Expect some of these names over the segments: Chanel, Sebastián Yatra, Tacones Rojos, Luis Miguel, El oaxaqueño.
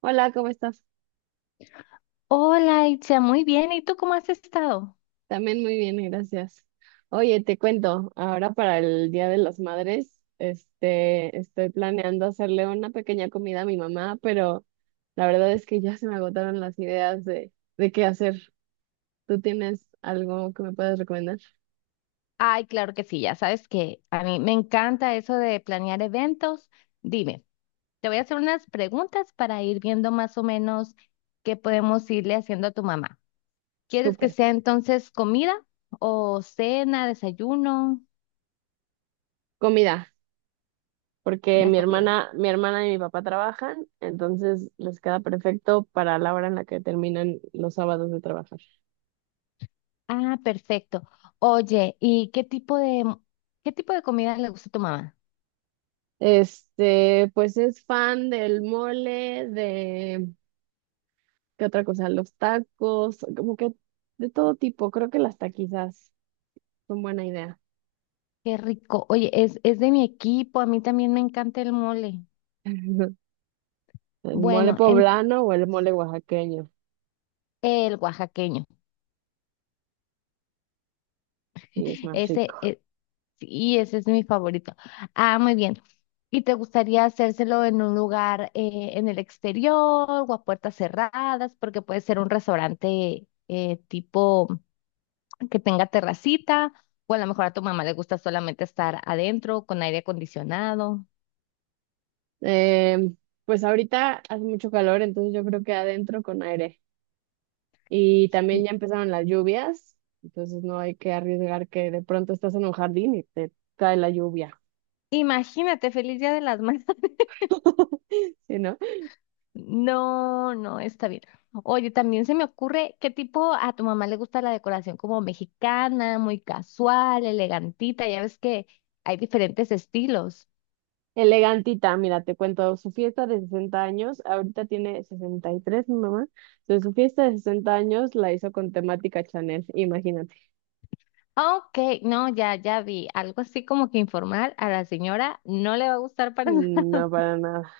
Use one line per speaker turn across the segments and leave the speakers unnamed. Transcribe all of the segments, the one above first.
Hola, ¿cómo estás?
Hola, Itzia, muy bien. ¿Y tú cómo has estado?
También muy bien, gracias. Oye, te cuento, ahora para el Día de las Madres, estoy planeando hacerle una pequeña comida a mi mamá, pero la verdad es que ya se me agotaron las ideas de qué hacer. ¿Tú tienes algo que me puedas recomendar?
Ay, claro que sí, ya sabes que a mí me encanta eso de planear eventos. Dime, te voy a hacer unas preguntas para ir viendo más o menos qué podemos irle haciendo a tu mamá. ¿Quieres que
Súper.
sea entonces comida o cena, desayuno,
Comida, porque
una
mi
comida?
hermana, mi hermana y mi papá trabajan, entonces les queda perfecto para la hora en la que terminan los sábados de trabajar.
Ah, perfecto. Oye, ¿y qué tipo de comida le gusta a tu mamá?
Pues es fan del mole, ¿qué otra cosa? Los tacos, como que de todo tipo. Creo que las taquizas son buena idea.
Qué rico. Oye, es de mi equipo, a mí también me encanta el mole.
El mole
Bueno, en
poblano o el mole oaxaqueño,
el oaxaqueño.
y es más rico.
Ese, es- sí, ese es mi favorito. Ah, muy bien. ¿Y te gustaría hacérselo en un lugar en el exterior o a puertas cerradas? Porque puede ser un restaurante tipo que tenga terracita o a lo mejor a tu mamá le gusta solamente estar adentro con aire acondicionado.
Em, pues ahorita hace mucho calor, entonces yo creo que adentro con aire. Y también
I-
ya empezaron las lluvias, entonces no hay que arriesgar que de pronto estás en un jardín y te cae la lluvia.
Imagínate, feliz Día de las Madres.
¿Sí, no?
No, no, está bien. Oye, también se me ocurre qué tipo a tu mamá le gusta la decoración como mexicana, muy casual, elegantita, ya ves que hay diferentes estilos.
Elegantita, mira, te cuento, su fiesta de 60 años. Ahorita tiene 63 mi mamá, entonces su fiesta de 60 años la hizo con temática Chanel, imagínate.
Ok, no, ya, ya vi, algo así como que informal a la señora no le va a gustar para
Mm, no para nada.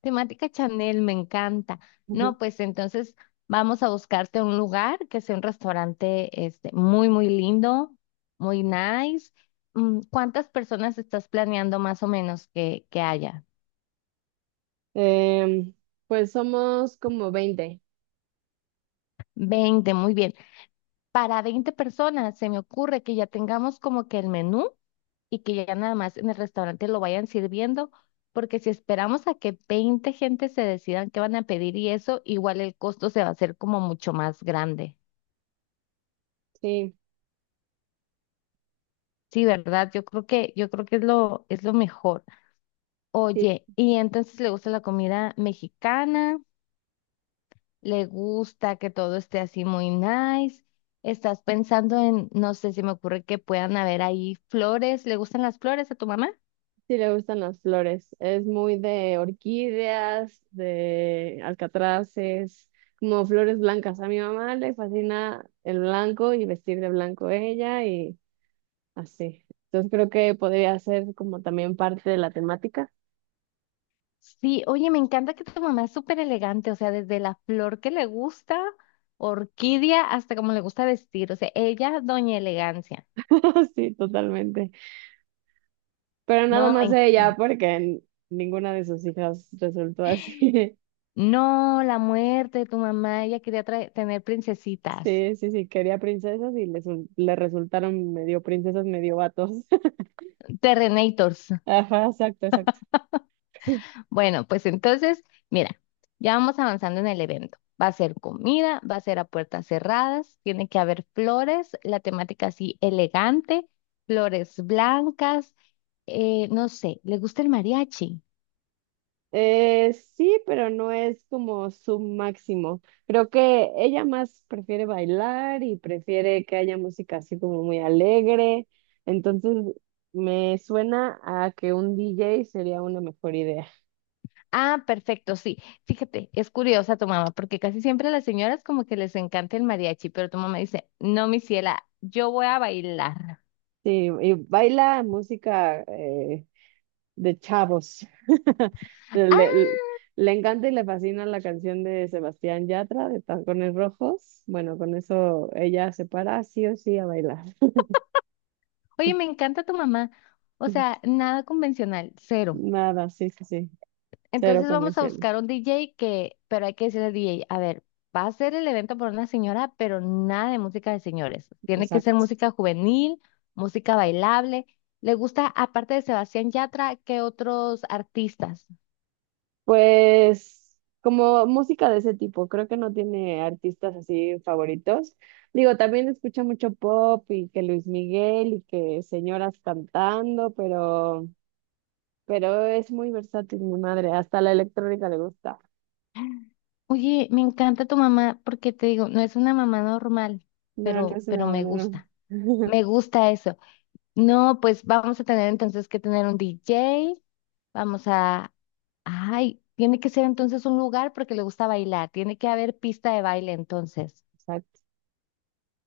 Temática Chanel, me encanta. No, pues entonces vamos a buscarte un lugar que sea un restaurante este, muy, muy lindo, muy nice. Mm, ¿cuántas personas estás planeando más o menos que haya?
Em, pues somos como 20.
20, muy bien. Para 20 personas se me ocurre que ya tengamos como que el menú y que ya nada más en el restaurante lo vayan sirviendo, porque si esperamos a que 20 gente se decidan qué van a pedir y eso, igual el costo se va a hacer como mucho más grande.
Sí,
Sí, ¿verdad? Yo creo que es lo mejor.
sí,
Oye, y entonces le gusta la comida mexicana, le gusta que todo esté así muy nice. Estás pensando en, no sé, si me ocurre que puedan haber ahí flores. ¿Le gustan las flores a tu mamá?
sí le gustan las flores, es muy de orquídeas, de alcatraces, como flores blancas. A mi mamá le fascina el blanco y vestir de blanco ella. Así. Entonces creo que podría ser como también parte de la temática.
Sí, oye, me encanta que tu mamá es súper elegante, o sea, desde la flor que le gusta, orquídea, hasta como le gusta vestir, o sea, ella, doña elegancia.
Sí, totalmente. Pero nada
No, me
más ella,
encanta.
porque ninguna de sus hijas resultó así.
No, la muerte de tu mamá, ella quería tener princesitas.
Sí, sí, sí, quería princesas y le resultaron medio princesas, medio vatos.
Terrenators.
Ajá, exacto, exacto.
Bueno, pues entonces, mira, ya vamos avanzando en el evento. Va a ser comida, va a ser a puertas cerradas, tiene que haber flores, la temática así elegante, flores blancas, no sé, ¿le gusta el mariachi?
Sí, pero no es como su máximo. Creo que ella más prefiere bailar y prefiere que haya música así como muy alegre. Entonces, me suena a que un DJ sería una mejor idea.
Ah, perfecto, sí. Fíjate, es curiosa tu mamá, porque casi siempre a las señoras como que les encanta el mariachi, pero tu mamá dice, no, mi ciela, yo voy a bailar.
Sí, y baila música de chavos. Le,
Ah,
le le encanta y le fascina la canción de Sebastián Yatra de Tacones Rojos. Bueno, con eso ella se para sí o sí a bailar.
oye, me encanta tu mamá. O sea, nada convencional, cero.
Nada, sí, sí, sí, cero
Entonces vamos a
convención,
buscar un DJ que, pero hay que decirle al DJ, a ver, va a ser el evento por una señora, pero nada de música de señores. Tiene que ser
exacto.
música juvenil, música bailable. Le gusta, aparte de Sebastián Yatra, ¿qué otros artistas?
Pues como música de ese tipo, creo que no tiene artistas así favoritos. Digo, también escucha mucho pop y que Luis Miguel y que señoras cantando, pero es muy versátil mi madre, hasta la electrónica le gusta.
Oye, me encanta tu mamá porque te digo, no es una mamá normal,
No, no
pero,
es
pero
una
me
buena,
gusta.
no.
Me gusta eso. No, pues vamos a tener entonces que tener un DJ. Vamos a. Ay, tiene que ser entonces un lugar porque le gusta bailar. Tiene que haber pista de baile entonces.
Exacto.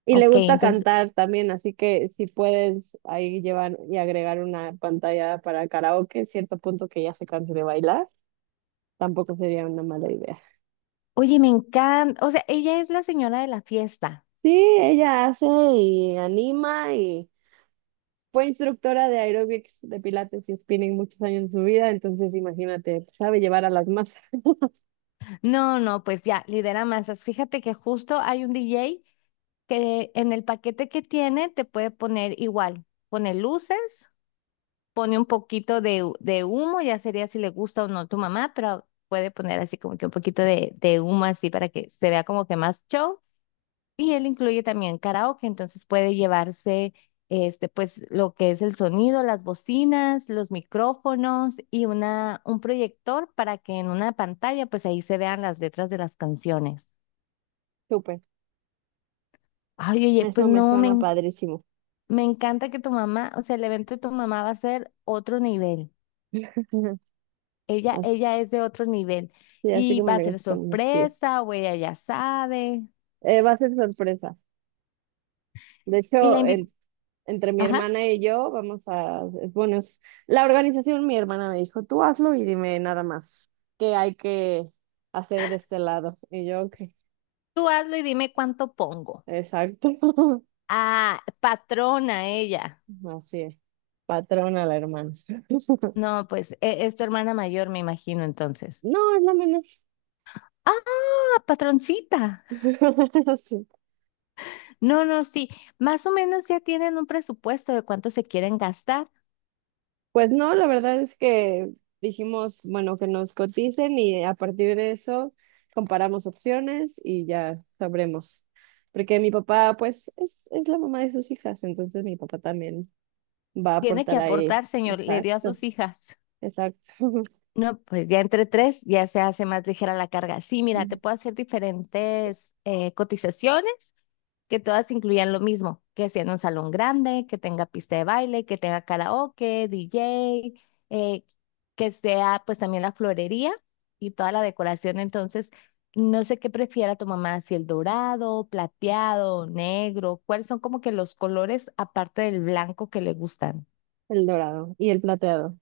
Y le
Ok,
gusta
entonces,
cantar también, así que si puedes ahí llevar y agregar una pantalla para karaoke, cierto punto que ya se canse de bailar, tampoco sería una mala idea.
oye, me encanta. O sea, ella es la señora de la fiesta.
Sí, ella hace y anima y fue instructora de aeróbics, de pilates y spinning muchos años de su vida, entonces imagínate, sabe llevar a las masas.
No, no, pues ya, lidera masas. Fíjate que justo hay un DJ que en el paquete que tiene te puede poner igual. Pone luces, pone un poquito de humo, ya sería si le gusta o no tu mamá, pero puede poner así como que un poquito de humo así para que se vea como que más show. Y él incluye también karaoke, entonces puede llevarse este, pues, lo que es el sonido, las bocinas, los micrófonos y un proyector para que en una pantalla, pues ahí se vean las letras de las canciones.
Súper,
Ay, oye, pues
eso me
no,
suena padrísimo.
me encanta que tu mamá, o sea, el evento de tu mamá va a ser otro nivel. Ella,
Así,
ella es de otro nivel
así
y
como
va a
le
ser
gustan mis pies.
sorpresa o ella ya sabe.
Va a ser sorpresa. De
Y la
hecho,
invita,
entre mi
ajá,
hermana y yo, bueno, la organización, mi hermana me dijo, tú hazlo y dime nada más qué hay que hacer de este lado. Y yo, ok.
tú hazlo y dime cuánto pongo.
Exacto.
Ah, patrona ella.
Así es. Patrona la hermana.
No, pues es tu hermana mayor, me imagino, entonces.
No, es la menor.
Ah, patroncita.
Sí.
No, no, sí. Más o menos ya tienen un presupuesto de cuánto se quieren gastar.
Pues no, la verdad es que dijimos, bueno, que nos coticen y a partir de eso comparamos opciones y ya sabremos. Porque mi papá, pues, es la mamá de sus hijas, entonces mi papá también va a
Tiene que
aportar ahí.
aportar, señor, le dio a
Exacto,
sus hijas.
exacto.
No, pues ya entre tres ya se hace más ligera la carga. Sí, mira, te puedo hacer diferentes cotizaciones que todas incluyan lo mismo, que sea en un salón grande, que tenga pista de baile, que tenga karaoke, DJ, eh, que sea pues también la florería y toda la decoración. Entonces, no sé qué prefiera tu mamá, si el dorado, plateado, negro, cuáles son como que los colores aparte del blanco que le gustan.
El dorado y el plateado.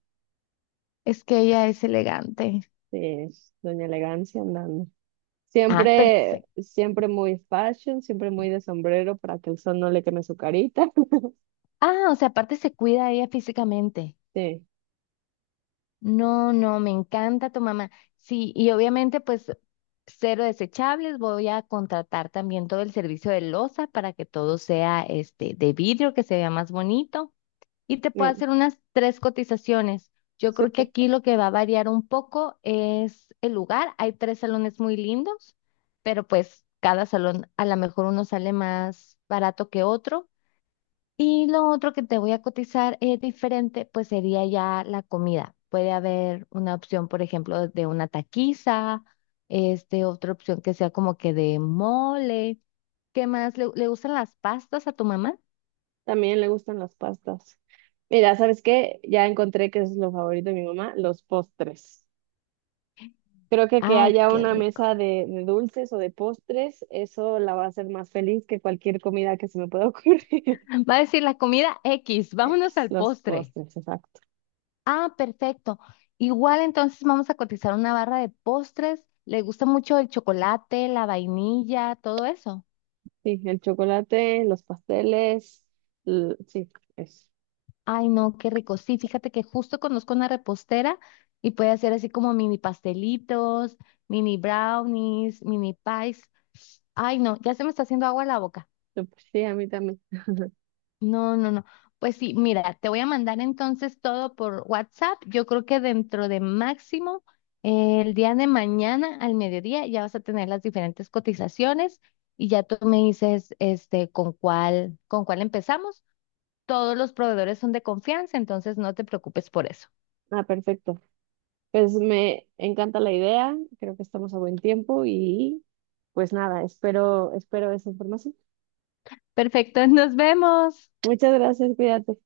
Es que ella es elegante.
Sí, es Doña Elegancia andando.
Ah,
Siempre,
perfecto.
siempre muy fashion, siempre muy de sombrero para que el sol no le queme su carita.
Ah, o sea, aparte se cuida ella físicamente.
Sí,
No, no, me encanta tu mamá. Sí, y obviamente pues cero desechables, voy a contratar también todo el servicio de loza para que todo sea este de vidrio, que se vea más bonito y te puedo
no,
hacer unas tres cotizaciones. Yo creo que
súper.
aquí lo que va a variar un poco es el lugar. Hay tres salones muy lindos, pero pues cada salón a lo mejor uno sale más barato que otro. Y lo otro que te voy a cotizar es diferente, pues sería ya la comida. Puede haber una opción, por ejemplo, de una taquiza, este, otra opción que sea como que de mole. ¿Qué más? ¿Le gustan las pastas a tu mamá?
También le gustan las pastas. Mira, ¿sabes qué? Ya encontré que es lo favorito de mi mamá, los postres. Creo que
Ay,
haya
qué
una
rico.
mesa de dulces o de postres, eso la va a hacer más feliz que cualquier comida que se me pueda ocurrir.
Va a decir la comida X, vámonos
X,
al
los
postre.
postres, exacto.
Ah, perfecto. Igual entonces vamos a cotizar una barra de postres. ¿Le gusta mucho el chocolate, la vainilla, todo eso?
Sí, el chocolate, los pasteles, sí, eso.
Ay, no, qué rico. Sí, fíjate que justo conozco una repostera y puede hacer así como mini pastelitos, mini brownies, mini pies. Ay, no, ya se me está haciendo agua la boca.
Súper. Sí, a mí también.
No, no, no. Pues sí, mira, te voy a mandar entonces todo por WhatsApp. Yo creo que dentro de máximo el día de mañana al mediodía ya vas a tener las diferentes cotizaciones y ya tú me dices este con cuál empezamos. Todos los proveedores son de confianza, entonces no te preocupes por eso.
Ah, perfecto. Pues me encanta la idea, creo que estamos a buen tiempo y pues nada, espero esa información.
Perfecto, nos vemos.
Muchas gracias, cuídate.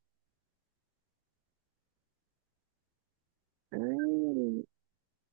Ay.